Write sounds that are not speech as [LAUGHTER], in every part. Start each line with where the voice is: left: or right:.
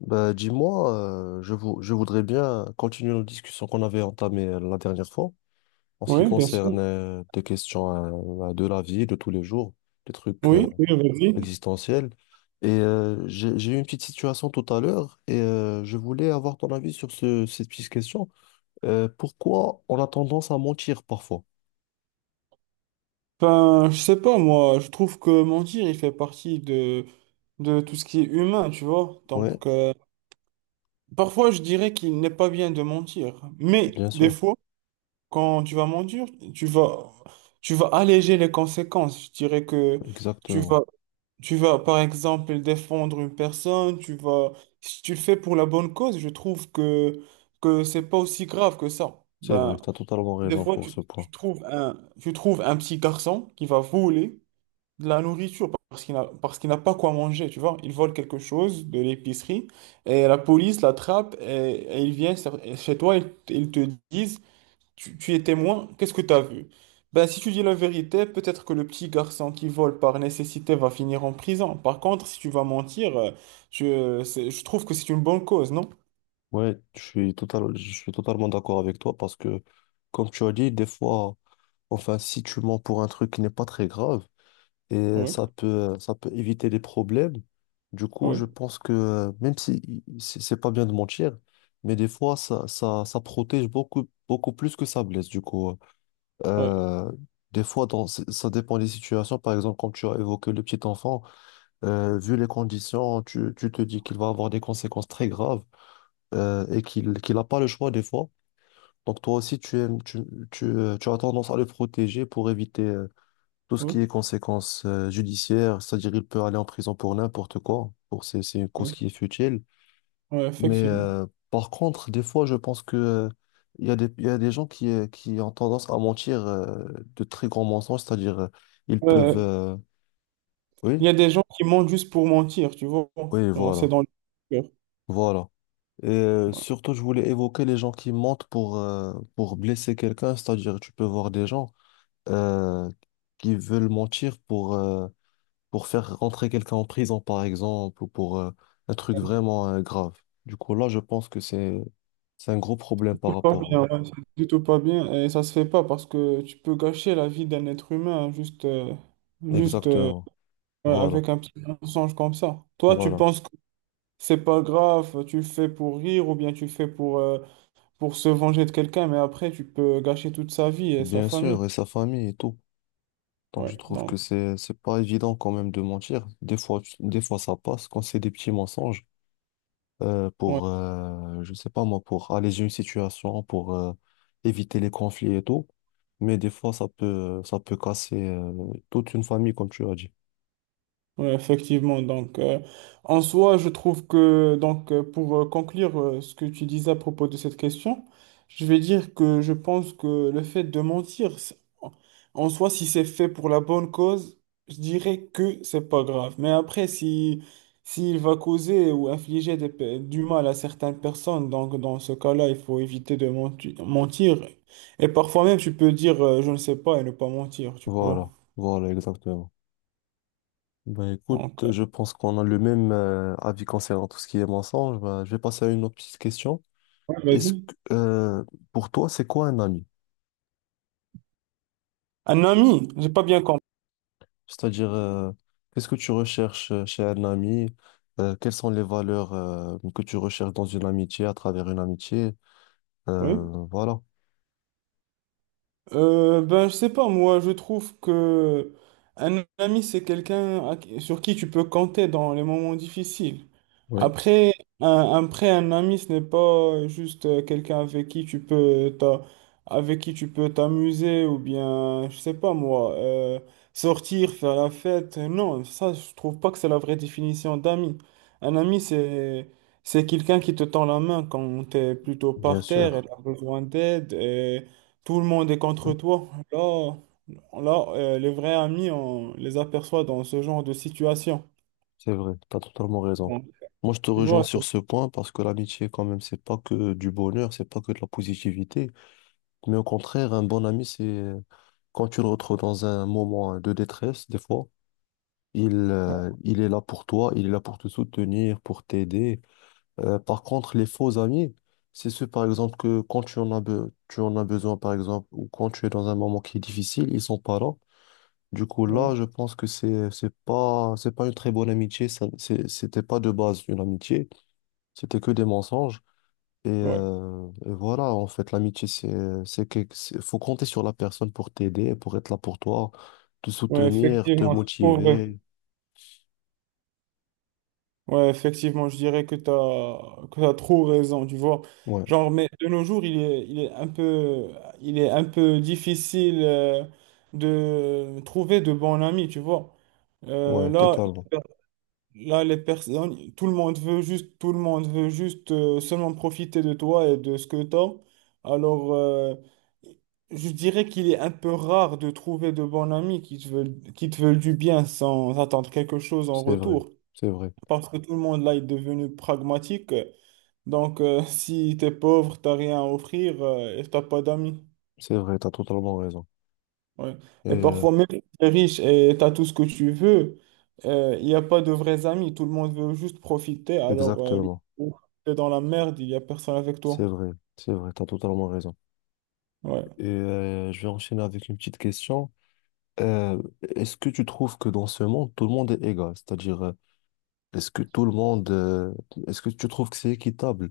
left: Bah, dis-moi, je voudrais bien continuer nos discussions qu'on avait entamées la dernière fois en ce qui
right: Oui, bien
left: concerne
right: sûr.
left: des questions de la vie, de tous les jours, des trucs
right: Oui, oui, vas-y.
left: existentiels. J'ai eu une petite situation tout à l'heure et je voulais avoir ton avis sur cette petite question. Pourquoi on a tendance à mentir parfois?
right: Enfin, je sais pas, moi, je trouve que mentir, il fait partie de tout ce qui est humain, tu vois.
left: Oui,
right: Donc, parfois, je dirais qu'il n'est pas bien de mentir. Mais
left: bien
right: des
left: sûr,
right: fois, quand tu vas mentir, tu vas, tu vas alléger les conséquences. Je dirais que tu
left: exactement.
right: vas, tu vas, par exemple, défendre une personne, si tu le fais pour la bonne cause, je trouve que c'est pas aussi grave que ça.
left: C'est vrai,
right: Ben,
left: tu as totalement
right: des
left: raison
right: fois,
left: pour ce point.
right: tu trouves tu trouves un petit garçon qui va voler de la nourriture parce qu'il n'a pas quoi manger, tu vois. Il vole quelque chose de l'épicerie et la police l'attrape et il vient chez toi et ils te disent, tu es témoin, qu'est-ce que tu as vu? Ben, si tu dis la vérité, peut-être que le petit garçon qui vole par nécessité va finir en prison. Par contre, si tu vas mentir, je trouve que c'est une bonne cause, non?
left: Ouais, je suis totalement d'accord avec toi parce que, comme tu as dit, des fois, enfin, si tu mens pour un truc qui n'est pas très grave et
right: Oui,
left: ça peut éviter des problèmes, du coup, je
right: oui,
left: pense que même si c'est pas bien de mentir, mais des fois, ça protège beaucoup, beaucoup plus que ça blesse. Du coup,
right: oui,
left: euh, des fois, ça dépend des situations. Par exemple, quand tu as évoqué le petit enfant, vu les conditions, tu te dis qu'il va avoir des conséquences très graves et qu'il n'a pas le choix des fois. Donc toi aussi, tu as tendance à le protéger pour éviter tout ce
right: oui,
left: qui est conséquences judiciaires, c'est-à-dire il peut aller en prison pour n'importe quoi, pour c'est une cause
right: oui,
left: qui est futile.
right: oui,
left: Mais
right: effectivement.
left: par contre, des fois, je pense que il y a il y a des gens qui ont tendance à mentir de très grands mensonges, c'est-à-dire ils peuvent...
right: Ouais, il
left: Oui,
right: y a des gens qui mentent juste pour mentir, tu vois.
left: oui,
right: Genre, c'est
left: voilà,
right: dans le cœur.
left: voilà.
right: Ouais.
left: Surtout, je voulais évoquer les gens qui mentent pour blesser quelqu'un, c'est-à-dire tu peux voir des gens euh, qui veulent mentir pour faire rentrer quelqu'un en prison, par exemple, ou pour un truc vraiment grave. Du coup, là, je pense que c'est un gros problème par
right: C'est pas
left: rapport.
right: bien, ouais, c'est du tout pas bien. Et ça se fait pas parce que tu peux gâcher la vie d'un être humain hein, juste, juste
left: Exactement.
right: ouais,
left: Voilà,
right: avec un petit mensonge comme ça. Toi, tu
left: voilà.
right: penses que c'est pas grave, tu le fais pour rire ou bien tu le fais pour se venger de quelqu'un, mais après, tu peux gâcher toute sa vie et sa
left: Bien
right: famille.
left: sûr, et sa famille et tout. Donc, je
right: Ouais,
left: trouve
right: donc,
left: que c'est pas évident quand même de mentir. Des fois, des fois, ça passe quand c'est des petits mensonges.
right: ouais.
left: Pour, je sais pas moi, pour alléger une situation, pour éviter les conflits et tout. Mais des fois, ça peut casser toute une famille, comme tu as dit.
right: Oui, effectivement. Donc, en soi, je trouve que, donc, pour conclure ce que tu disais à propos de cette question, je vais dire que je pense que le fait de mentir, en en soi, si c'est fait pour la bonne cause, je dirais que c'est pas grave. Mais après, si, s'il va causer ou infliger du mal à certaines personnes, donc, dans ce cas-là, il faut éviter de mentir. Et parfois même, tu peux dire, je ne sais pas et ne pas mentir, tu vois.
left: Voilà, voilà, exactement. Ben écoute,
right: Donc,
left: je pense qu'on a le même avis concernant tout ce qui est mensonge. Ben, je vais passer à une autre petite question.
right: ouais,
left: Est-ce
right: vas-y.
left: que, pour toi, c'est quoi un ami?
right: Un ami, j'ai pas bien compris.
left: C'est-à-dire, qu'est-ce que tu recherches chez un ami? Quelles sont les valeurs que tu recherches dans une amitié, à travers une amitié?
right: Oui.
left: Voilà.
right: Ben, je sais pas, moi, je trouve que un ami, c'est sur qui tu peux compter dans les moments difficiles.
left: Oui,
right: Après après, un ami, ce n'est pas juste quelqu'un avec qui tu peux t'a- avec qui tu peux t'amuser ou bien, je sais pas moi, sortir, faire la fête. Non, ça, je trouve pas que c'est la vraie définition d'ami. Un ami, c'est quelqu'un qui te tend la main quand tu es plutôt
left: bien
right: par terre et
left: sûr.
right: tu as besoin d'aide et tout le monde est contre toi. Là, les vrais amis, on les aperçoit dans ce genre de situation.
left: C'est vrai, tu as totalement raison.
right: Bon.
left: Moi, je te
right: Tu
left: rejoins
right: vois?
left: sur ce point parce que l'amitié, quand même, c'est pas que du bonheur, c'est pas que de la positivité. Mais au contraire, un bon ami, c'est quand tu le retrouves dans un moment de détresse, des fois, il est là pour toi, il est là pour te soutenir, pour t'aider. Par contre, les faux amis, c'est ceux, par exemple, que quand tu en as besoin, par exemple, ou quand tu es dans un moment qui est difficile, ils sont pas là. Du coup,
right: Ouais.
left: là, je pense que c'est pas une très bonne amitié. C'était pas de base une amitié. C'était que des mensonges.
right: Ouais.
left: Et voilà, en fait, l'amitié, faut compter sur la personne pour t'aider, pour être là pour toi, te
right: Ouais,
left: soutenir, te
right: effectivement, c'est trop vrai.
left: motiver.
right: Ouais, effectivement, je dirais que que t'as trop raison, tu vois.
left: Ouais,
right: Genre, mais de nos jours, il est un peu difficile de trouver de bons amis, tu vois. Euh,
left: ouais,
right: là,
left: totalement.
right: là, les personnes, tout le monde veut juste seulement profiter de toi et de ce que tu as. Alors, je dirais qu'il est un peu rare de trouver de bons amis qui te veulent du bien sans attendre quelque chose en
left: C'est vrai,
right: retour.
left: c'est vrai,
right: Parce que tout le monde là est devenu pragmatique. Donc, [LAUGHS] si t'es pauvre, t'as rien à offrir et t'as pas d'amis.
left: c'est vrai. T'as totalement raison.
right: Ouais.
left: Et
right: Et
left: euh,
right: parfois, même si t'es riche et t'as tout ce que tu veux, il n'y a pas de vrais amis. Tout le monde veut juste profiter. Alors, le
left: exactement,
right: jour où t'es dans la merde, il n'y a personne avec toi.
left: c'est vrai, c'est vrai. T'as totalement raison.
right: Ouais.
left: Je vais enchaîner avec une petite question. Euh, Est-ce que tu trouves que dans ce monde, tout le monde est égal? C'est-à-dire, est-ce que tout le monde, est-ce que tu trouves que c'est équitable?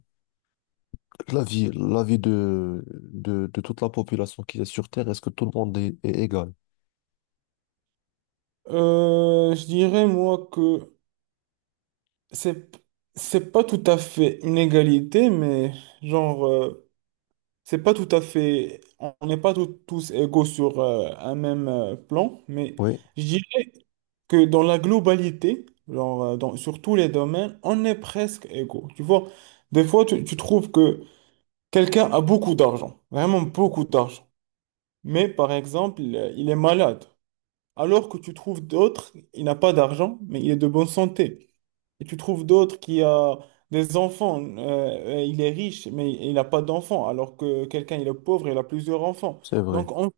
left: La vie de toute la population qui est sur Terre, est-ce que tout le monde est égal?
right: Je dirais, moi, c'est, c'est pas tout à fait une égalité, mais genre. C'est pas tout à fait, on n'est pas tous égaux sur un même plan, mais
left: Oui,
right: je dirais que dans la globalité, genre, sur tous les domaines, on est presque égaux. Tu vois, des fois, tu trouves que quelqu'un a beaucoup d'argent, vraiment beaucoup d'argent, mais par exemple, il est malade, alors que tu trouves d'autres, il n'a pas d'argent, mais il est de bonne santé. Et tu trouves d'autres qui a des enfants, il est riche, mais il n'a pas d'enfants, alors que quelqu'un, il est pauvre, il a plusieurs enfants.
left: c'est vrai.
right: Donc, on-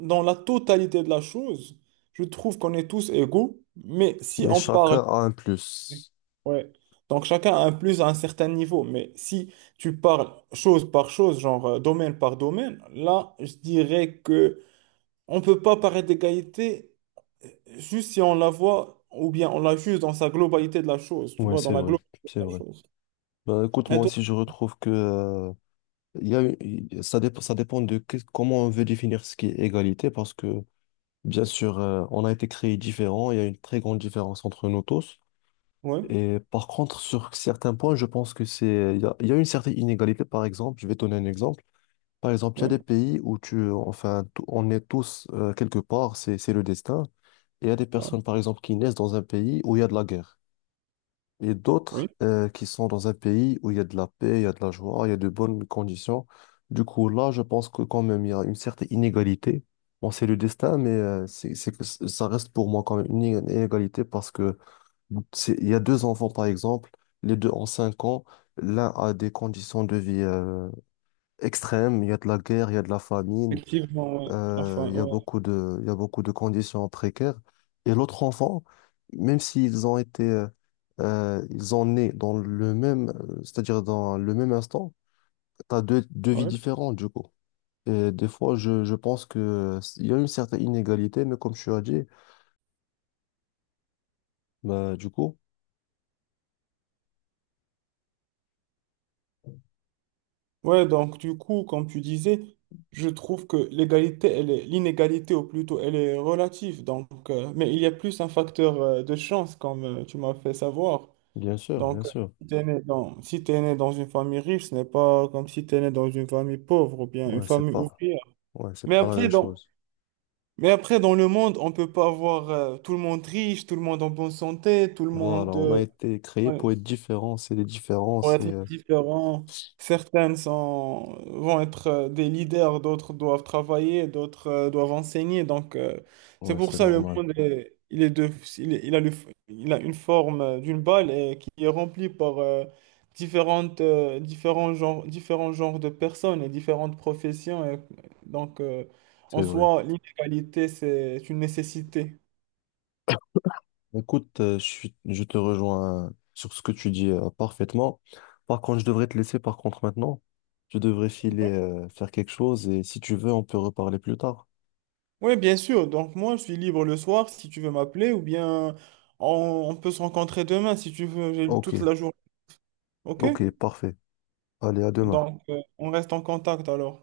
right: dans la totalité de la chose, je trouve qu'on est tous égaux, mais si
left: Mais
right: on parle...
left: chacun a un plus.
right: Ouais. Donc, chacun a un plus à un certain niveau, mais si tu parles chose par chose, genre domaine par domaine, là, je dirais que on peut pas parler d'égalité euh, juste si on la voit ou bien on la juge dans sa globalité de la chose, tu
left: Oui,
right: vois, dans
left: c'est
right: la
left: vrai,
right: globalité
left: c'est
right: de la
left: vrai.
right: chose.
left: Ben, écoute,
right: Et
left: moi
right: toi?
left: aussi, je retrouve que, il y a, ça dépend de comment on veut définir ce qui est égalité, parce que, bien sûr, on a été créés différents, il y a une très grande différence entre nous tous.
right: Ouais,
left: Et par contre, sur certains points, je pense que il y a une certaine inégalité. Par exemple, je vais te donner un exemple. Par exemple, il y a
right: ouais,
left: des pays où enfin, on est tous quelque part, c'est le destin. Et il y a des
right: ouais,
left: personnes, par exemple, qui naissent dans un pays où il y a de la guerre. Et
right: oui.
left: d'autres qui sont dans un pays où il y a de la paix, il y a de la joie, il y a de bonnes conditions. Du coup, là, je pense que quand même, il y a une certaine inégalité. Bon, c'est le destin, mais ça reste pour moi quand même une inégalité parce que il y a deux enfants, par exemple, les deux ont cinq ans. L'un a des conditions de vie extrêmes. Il y a de la guerre, il y a de la famine,
right: Effectivement, ouais. Enfin,
left: il y a
right: ouais,
left: beaucoup il y a beaucoup de conditions précaires. Et l'autre enfant, même s'ils ont été, ils ont né dans le même, c'est-à-dire dans le même instant, tu as deux vies
right: ouais.
left: différentes, du coup. Et des fois, je pense que il y a une certaine inégalité, mais comme tu as dit, bah, du coup,
right: Ouais, donc du coup, comme tu disais, je trouve que l'inégalité, ou plutôt, elle est relative. Donc, mais il y a plus un facteur de chance, comme tu m'as fait savoir.
left: bien sûr, bien
right: Donc,
left: sûr.
right: si t'es né dans une famille riche, ce n'est pas comme si t'es né dans une famille pauvre ou bien une
left: Ouais, c'est
right: famille
left: pas.
right: ouvrière.
left: Ouais, c'est
right: Mais
left: pas la même
right: après, dans,
left: chose.
right: mais après, dans le monde, on peut pas avoir tout le monde riche, tout le monde en bonne santé, tout le
left: Voilà,
right: monde.
left: on a été créé
right: Ouais
left: pour être différents, c'est les
right: vont
left: différences et
right: être différents. Vont être des leaders, d'autres doivent travailler, d'autres doivent enseigner. Donc, c'est
left: ouais,
right: pour
left: c'est
right: ça le
left: normal,
right: monde il, est- il a le, il a une forme d'une balle et qui est remplie par différents genres de personnes et différentes professions. Et donc, en
left: c'est vrai.
right: soi, l'inégalité, c'est une nécessité.
left: Écoute, je te rejoins sur ce que tu dis parfaitement. Par contre, je devrais te laisser par contre maintenant. Je devrais filer faire quelque chose et si tu veux, on peut reparler plus tard.
right: Oui, bien sûr. Donc moi, je suis libre le soir si tu veux m'appeler ou bien on peut se rencontrer demain si tu veux, j'ai
left: Ok,
right: toute la journée. OK?
left: ok, parfait. Allez, à demain.
right: Donc on reste en contact alors.